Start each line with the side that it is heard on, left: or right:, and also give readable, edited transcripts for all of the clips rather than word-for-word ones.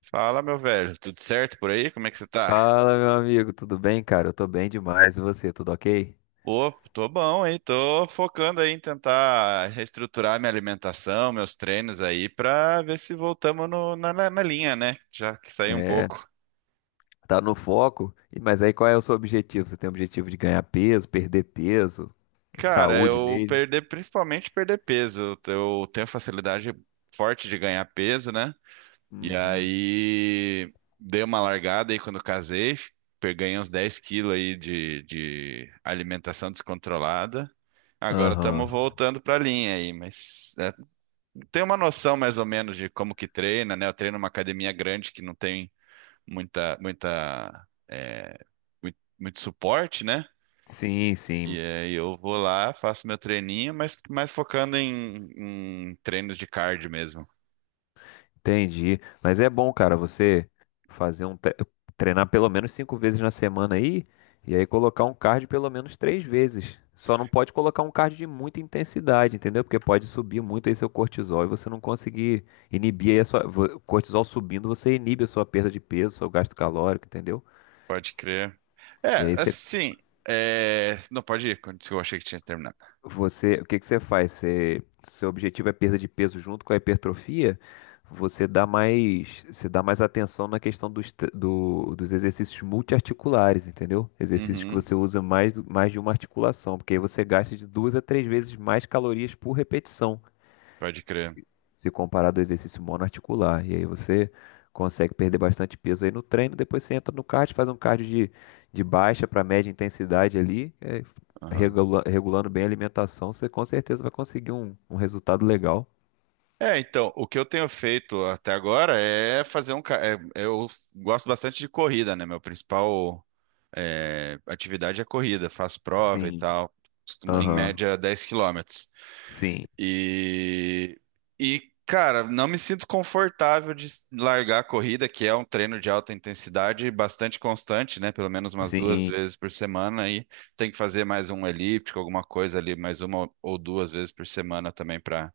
right: Fala, meu velho, tudo certo por aí? Como é que você tá?
left: Fala, meu amigo, tudo bem, cara? Eu tô bem demais. E você, tudo ok?
right: Pô, tô bom, hein? Tô focando aí em tentar reestruturar minha alimentação, meus treinos aí, pra ver se voltamos na linha, né? Já que saiu um
left: É,
right: pouco.
left: tá no foco. Mas aí qual é o seu objetivo? Você tem o objetivo de ganhar peso, perder peso,
right: Cara,
left: saúde
right: eu
left: mesmo?
right: perder, principalmente perder peso. Eu tenho facilidade forte de ganhar peso, né? E
left: Uhum.
right: aí dei uma largada aí quando casei, ganhei uns 10 quilos aí de alimentação descontrolada. Agora estamos
left: Aham.
right: voltando para a linha aí, mas tem uma noção mais ou menos de como que treina, né? Eu treino numa academia grande que não tem muita, muita, é, muito suporte, né?
left: Sim,
right: E
left: sim.
right: aí eu vou lá, faço meu treininho, mas mais focando em treinos de cardio mesmo.
left: Entendi. Mas é bom, cara, você fazer um tre- treinar pelo menos cinco vezes na semana aí e aí colocar um cardio pelo menos três vezes. Só não pode colocar um cardio de muita intensidade, entendeu? Porque pode subir muito aí seu cortisol e você não conseguir inibir aí a sua cortisol subindo, você inibe a sua perda de peso, seu gasto calórico, entendeu?
right: Pode crer.
left: E
right: É,
left: aí você.
right: assim. É, não, pode ir. Eu achei que tinha terminado.
left: Você, o que que você faz? Você, seu objetivo é perda de peso junto com a hipertrofia? Você dá mais atenção na questão dos, dos exercícios multiarticulares, entendeu? Exercícios que
right: Uhum,
left: você usa mais, mais de uma articulação, porque aí você gasta de duas a três vezes mais calorias por repetição
right: pode crer.
left: se, se comparado ao exercício monoarticular. E aí você consegue perder bastante peso aí no treino, depois você entra no cardio, faz um cardio de baixa para média intensidade ali,
right: Aham.
left: regulando bem a alimentação, você com certeza vai conseguir um, um resultado legal.
right: É, então, o que eu tenho feito até agora. É fazer um. Ca- é, Eu gosto bastante de corrida, né? Meu principal atividade é corrida. Faço prova e
left: Sim,
right: tal. Em
left: aham,
right: média, 10 quilômetros.
left: sim,
right: E, e, cara, não me sinto confortável de largar a corrida, que é um treino de alta intensidade bastante constante, né? Pelo menos umas duas
left: sim,
right: vezes por semana. Aí tem que fazer mais um elíptico, alguma coisa ali, mais 1 ou 2 vezes por semana também para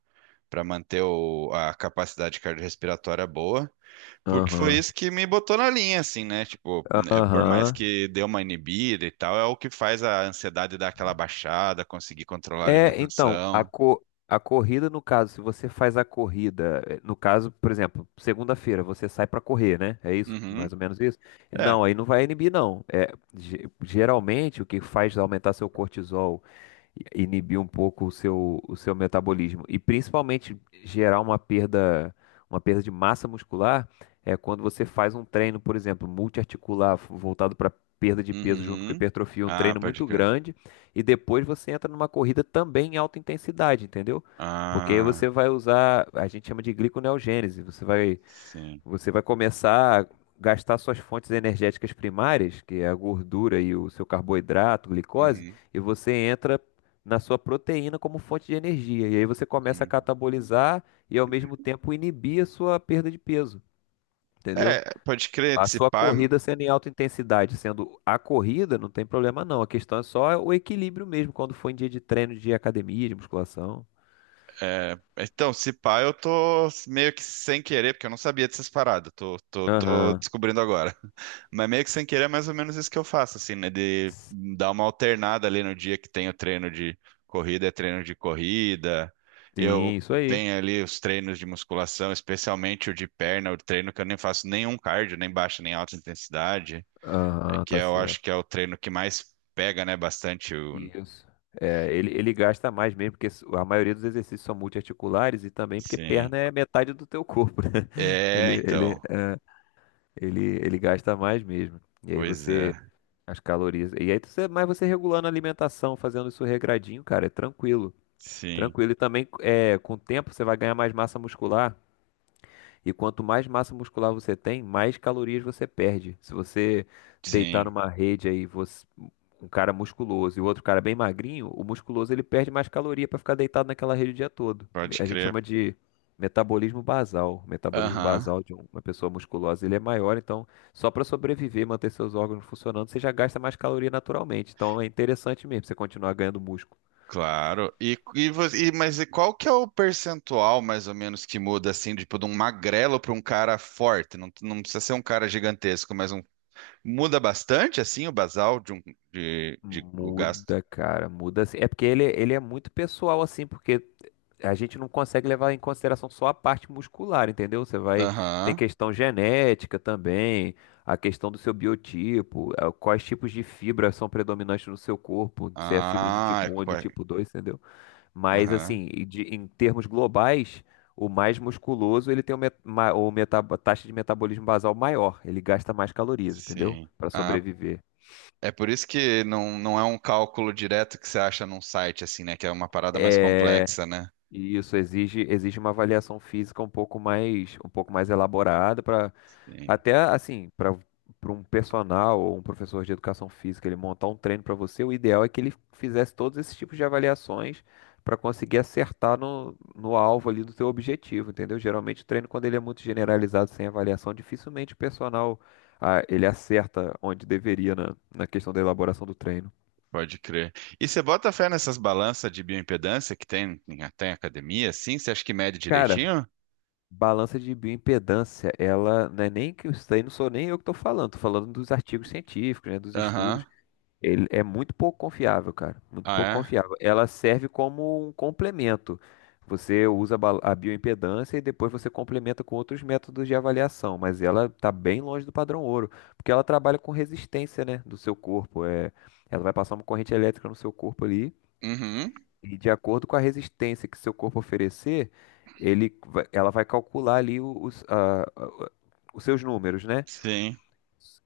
right: para manter a capacidade cardiorrespiratória boa. Porque foi
left: aham,
right: isso que me botou na linha, assim, né? Tipo, né, por mais
left: aham.
right: que dê uma inibida e tal, é o que faz a ansiedade dar aquela baixada, conseguir controlar a
left: É, então,
right: alimentação.
left: a corrida, no caso, se você faz a corrida, no caso, por exemplo, segunda-feira, você sai pra correr, né? É isso,
right: Uhum.
left: mais ou menos isso?
right: É.
left: Não, aí não vai inibir, não. É, geralmente, o que faz aumentar seu cortisol inibir um pouco o seu metabolismo. E principalmente gerar uma perda de massa muscular é quando você faz um treino, por exemplo, multiarticular, voltado para perda de peso junto com
right: Uhum.
left: hipertrofia, um
right: Ah,
left: treino
right: pode
left: muito
right: crer.
left: grande, e depois você entra numa corrida também em alta intensidade, entendeu? Porque aí
right: Ah,
left: você vai usar, a gente chama de gliconeogênese, você vai
right: sim.
left: você vai começar a gastar suas fontes energéticas primárias, que é a gordura e o seu carboidrato, glicose,
right: Uhum.
left: e você entra na sua proteína como fonte de energia. E aí você começa a
right: Uhum.
left: catabolizar e ao mesmo tempo inibir a sua perda de peso, entendeu?
right: É, pode crer,
left: A
right: se
left: sua
right: pá.
left: corrida sendo em alta intensidade, sendo a corrida, não tem problema não. A questão é só o equilíbrio mesmo, quando for em dia de treino, de academia, de musculação.
right: É, então, se pá, eu tô meio que sem querer, porque eu não sabia dessas paradas, tô
left: Aham.
right: descobrindo agora. Mas meio que sem querer é mais ou menos isso que eu faço, assim, né? De dar uma alternada ali no dia que tem o treino de corrida, é treino de corrida. Eu
left: Sim, isso aí.
right: tenho ali os treinos de musculação, especialmente o de perna, o treino que eu nem faço nenhum cardio, nem baixa, nem alta intensidade,
left: Aham,
right: que
left: tá
right: é, eu acho
left: certo.
right: que é o treino que mais pega, né? Bastante o.
left: Isso. É, ele gasta mais mesmo, porque a maioria dos exercícios são multiarticulares e também porque
right: Sim.
left: perna é metade do teu corpo, né? Ele,
right: É,
left: ele,
right: então.
left: ele gasta mais mesmo. E aí
right: Pois
left: você,
right: é.
left: as calorias. E aí você, mas você regulando a alimentação, fazendo isso regradinho, cara, é tranquilo.
right: Sim.
left: Tranquilo. E também, é, com o tempo, você vai ganhar mais massa muscular. E quanto mais massa muscular você tem, mais calorias você perde. Se você deitar
right: Sim,
left: numa rede aí, um cara musculoso e o outro cara bem magrinho, o musculoso ele perde mais caloria para ficar deitado naquela rede o dia todo.
right: pode
left: A gente
right: crer.
left: chama de metabolismo basal. O metabolismo
right: Aham,
left: basal uma pessoa musculosa, ele é maior, então só para sobreviver, manter seus órgãos funcionando, você já gasta mais caloria naturalmente. Então é interessante mesmo você continuar ganhando músculo.
right: claro. Mas e qual que é o percentual, mais ou menos, que muda assim, tipo, de um magrelo para um cara forte? Não, não precisa ser um cara gigantesco, mas um, muda bastante assim o basal de um o gasto.
left: Muda, cara, muda. Assim, é porque ele é muito pessoal, assim, porque a gente não consegue levar em consideração só a parte muscular, entendeu? Você vai. Tem
right: Aham.
left: questão genética também, a questão do seu biotipo, quais tipos de fibras são predominantes no seu corpo, se é fibra de
right: Ah, é,
left: tipo um e do tipo dois, entendeu? Mas,
right: aham.
left: assim, em termos globais, o mais musculoso ele tem o taxa de metabolismo basal maior, ele gasta mais calorias, entendeu?
right: Sim.
left: Para
right: Ah,
left: sobreviver.
right: é por isso que não, não é um cálculo direto que você acha num site assim, né? Que é uma parada mais
left: É,
right: complexa, né?
left: e isso exige uma avaliação física um pouco mais elaborada para
right: Sim.
left: até assim, para para um personal ou um professor de educação física ele montar um treino para você, o ideal é que ele fizesse todos esses tipos de avaliações para conseguir acertar no alvo ali do teu objetivo, entendeu? Geralmente o treino quando ele é muito generalizado sem avaliação, dificilmente o personal ah, ele acerta onde deveria na questão da elaboração do treino.
right: Pode crer. E você bota fé nessas balanças de bioimpedância que tem, até em academia, assim? Você acha que mede
left: Cara,
right: direitinho?
left: balança de bioimpedância, ela não é nem que isso daí não sou nem eu que estou falando dos artigos científicos, né, dos estudos.
right: Aham.
left: Ele é muito pouco confiável, cara, muito pouco
right: Ah,
left: confiável. Ela serve como um complemento. Você usa a bioimpedância e depois você complementa com outros métodos de avaliação, mas ela está bem longe do padrão ouro, porque ela trabalha com resistência, né, do seu corpo. É, ela vai passar uma corrente elétrica no seu corpo ali
right: é? Uhum.
left: e de acordo com a resistência que seu corpo oferecer, ela vai calcular ali os seus números, né?
right: Sim,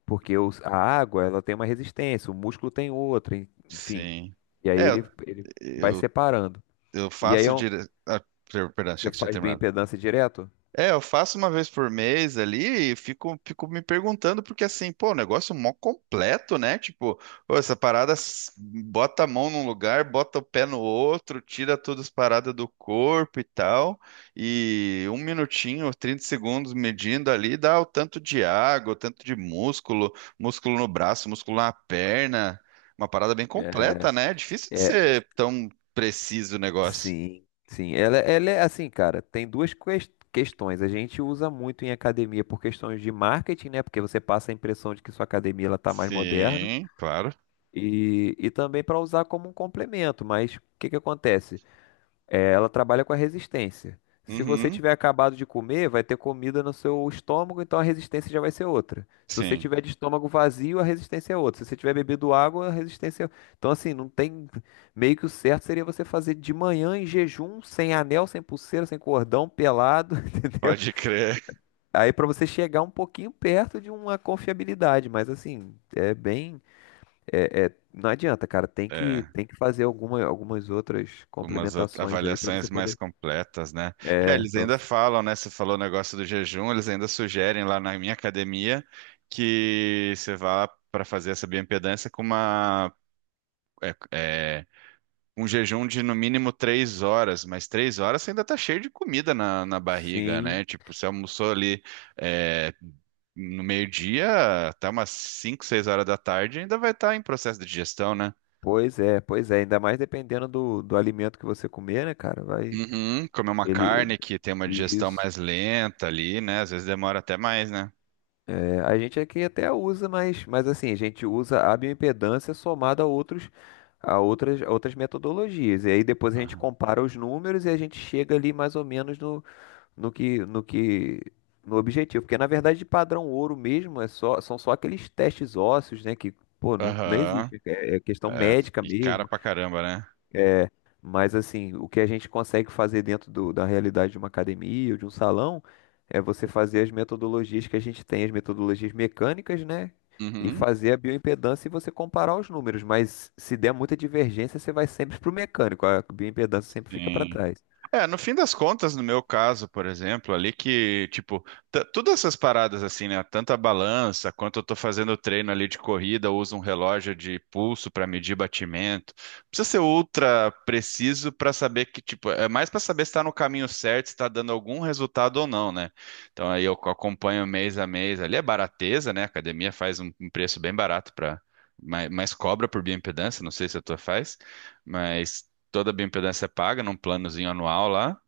left: Porque a água, ela tem uma resistência, o músculo tem outra, enfim.
right: sim.
left: E aí
right: É,
left: ele vai
right: eu,
left: separando.
right: eu
left: E aí é um-
right: Ah, perdão, achei
left: você
right: que você tinha
left: faz
right: terminado.
left: bioimpedância direto?
right: É, eu faço uma vez por mês ali e fico me perguntando, porque assim, pô, o negócio é mó completo, né? Tipo, pô, essa parada bota a mão num lugar, bota o pé no outro, tira todas as paradas do corpo e tal, e um minutinho, 30 segundos medindo ali, dá o tanto de água, o tanto de músculo, músculo no braço, músculo na perna, uma parada bem completa,
left: É,
right: né? É difícil de
left: é,
right: ser tão preciso o negócio.
left: sim, sim. Ela é assim, cara, tem duas questões. A gente usa muito em academia por questões de marketing, né? Porque você passa a impressão de que sua academia ela tá mais moderna.
right: Sim, claro.
left: E também para usar como um complemento, mas o que que acontece? É, ela trabalha com a resistência. Se você
right: Uhum,
left: tiver acabado de comer, vai ter comida no seu estômago, então a resistência já vai ser outra. Se você
right: sim.
left: tiver de estômago vazio, a resistência é outra. Se você tiver bebido água, a resistência é outra. Então, assim, não tem. Meio que o certo seria você fazer de manhã em jejum, sem anel, sem pulseira, sem cordão, pelado, entendeu?
right: Pode crer.
left: Aí para você chegar um pouquinho perto de uma confiabilidade, mas assim, é bem. É, é, não adianta, cara.
right: É,
left: Tem que fazer algumas outras
right: umas
left: complementações aí pra você
right: avaliações mais
left: poder.
right: completas, né? É,
left: É,
right: eles
left: pra
right: ainda
left: você...
right: falam, né? Você falou o negócio do jejum, eles ainda sugerem lá na minha academia que você vá para fazer essa bioimpedância com é, é, um jejum de no mínimo 3 horas, mas 3 horas você ainda tá cheio de comida na barriga,
left: Sim,
right: né? Tipo, você almoçou ali, é, no meio-dia, até umas 5, 6 horas da tarde, ainda vai estar em processo de digestão, né?
left: pois é, pois é. Ainda mais dependendo do alimento que você comer, né, cara? Vai.
right: Uhum, comer uma
left: Ele.
right: carne que tem uma digestão
left: Isso.
right: mais lenta ali, né? Às vezes demora até mais, né?
left: É, a gente aqui até usa, mas assim, a gente usa a bioimpedância somada a outros, a outras metodologias. E aí depois a gente
right: Aham.
left: compara os números e a gente chega ali mais ou menos no no que, no que, no objetivo, porque na verdade de padrão ouro mesmo é só, são só aqueles testes ósseos, né, que pô, não, não
right: Aham.
left: existe, é, é questão
right: É,
left: médica
right: e cara
left: mesmo,
right: pra caramba, né?
left: mas assim, o que a gente consegue fazer dentro da realidade de uma academia ou de um salão é você fazer as metodologias que a gente tem, as metodologias mecânicas, né? E
right: Uhum.
left: fazer a bioimpedância e você comparar os números, mas se der muita divergência, você vai sempre pro mecânico, a bioimpedância sempre fica para
right: Sim.
left: trás.
right: É, no fim das contas, no meu caso, por exemplo, ali que, tipo, todas essas paradas assim, né? Tanto a balança, quanto eu tô fazendo treino ali de corrida, eu uso um relógio de pulso para medir batimento. Não precisa ser ultra preciso para saber que, tipo, é mais para saber se tá no caminho certo, se tá dando algum resultado ou não, né? Então aí eu acompanho mês a mês ali, é barateza, né? A academia faz um preço bem barato para. Mas cobra por bioimpedância, não sei se a tua faz. Mas toda a bioimpedância é paga num planozinho anual lá.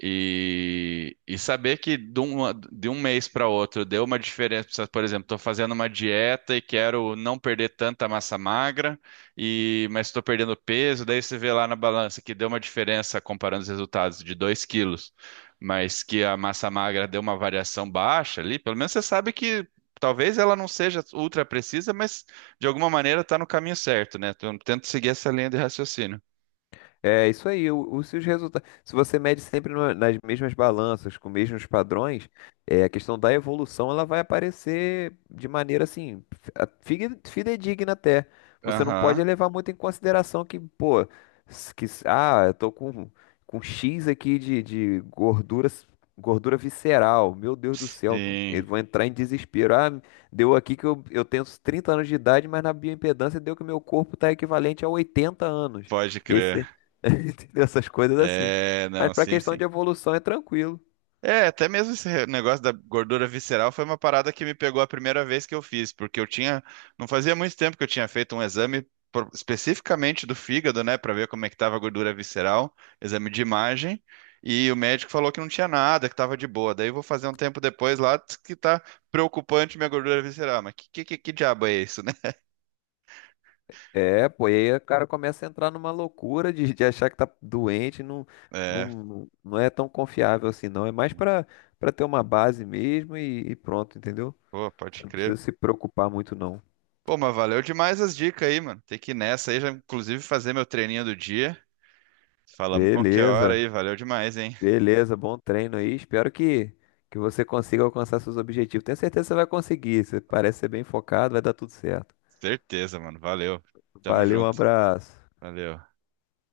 right: E, saber que de um mês para outro deu uma diferença. Por exemplo, estou fazendo uma dieta e quero não perder tanta massa magra, e mas estou perdendo peso. Daí você vê lá na balança que deu uma diferença comparando os resultados de 2 quilos, mas que a massa magra deu uma variação baixa ali. Pelo menos você sabe que talvez ela não seja ultra precisa, mas de alguma maneira está no caminho certo, né? Então, tento seguir essa linha de raciocínio.
left: É isso aí, se resultados. Se você mede sempre nas mesmas balanças, com os mesmos padrões, é, a questão da evolução ela vai aparecer de maneira assim, fidedigna até. Você não pode
right: Aham.
left: levar muito em consideração que, pô, eu tô com X aqui de gordura, gordura visceral. Meu Deus do céu, eu
right: Sim,
left: vou entrar em desespero. Ah, deu aqui que eu tenho 30 anos de idade, mas na bioimpedância deu que meu corpo está equivalente a 80 anos.
right: pode crer.
left: Entendeu? Essas coisas assim.
right: É,
left: Mas
right: não,
left: pra
right: sim,
left: questão
right: sim.
left: de evolução é tranquilo.
right: É, até mesmo esse negócio da gordura visceral foi uma parada que me pegou a primeira vez que eu fiz, porque eu tinha, não fazia muito tempo que eu tinha feito um exame especificamente do fígado, né, pra ver como é que tava a gordura visceral, exame de imagem, e o médico falou que não tinha nada, que tava de boa. Daí eu vou fazer um tempo depois lá diz que tá preocupante minha gordura visceral, mas que diabo é isso, né?
left: É, pô, e aí o cara começa a entrar numa loucura de achar que tá doente, não,
right: É,
left: não, não é tão confiável assim, não. É mais pra, pra ter uma base mesmo e pronto, entendeu?
right: pô,
left: Você
right: pode
left: não
right: crer.
left: precisa se preocupar muito, não.
right: Pô, mas valeu demais as dicas aí, mano. Tem que ir nessa aí, já inclusive fazer meu treininho do dia. Falamos qualquer hora
left: Beleza,
right: aí, valeu demais, hein?
left: beleza, bom treino aí. Espero que você consiga alcançar seus objetivos. Tenho certeza que você vai conseguir. Você parece ser bem focado, vai dar tudo certo.
right: Certeza, mano. Valeu. Tamo
left: Valeu, um
right: junto.
left: abraço.
right: Valeu.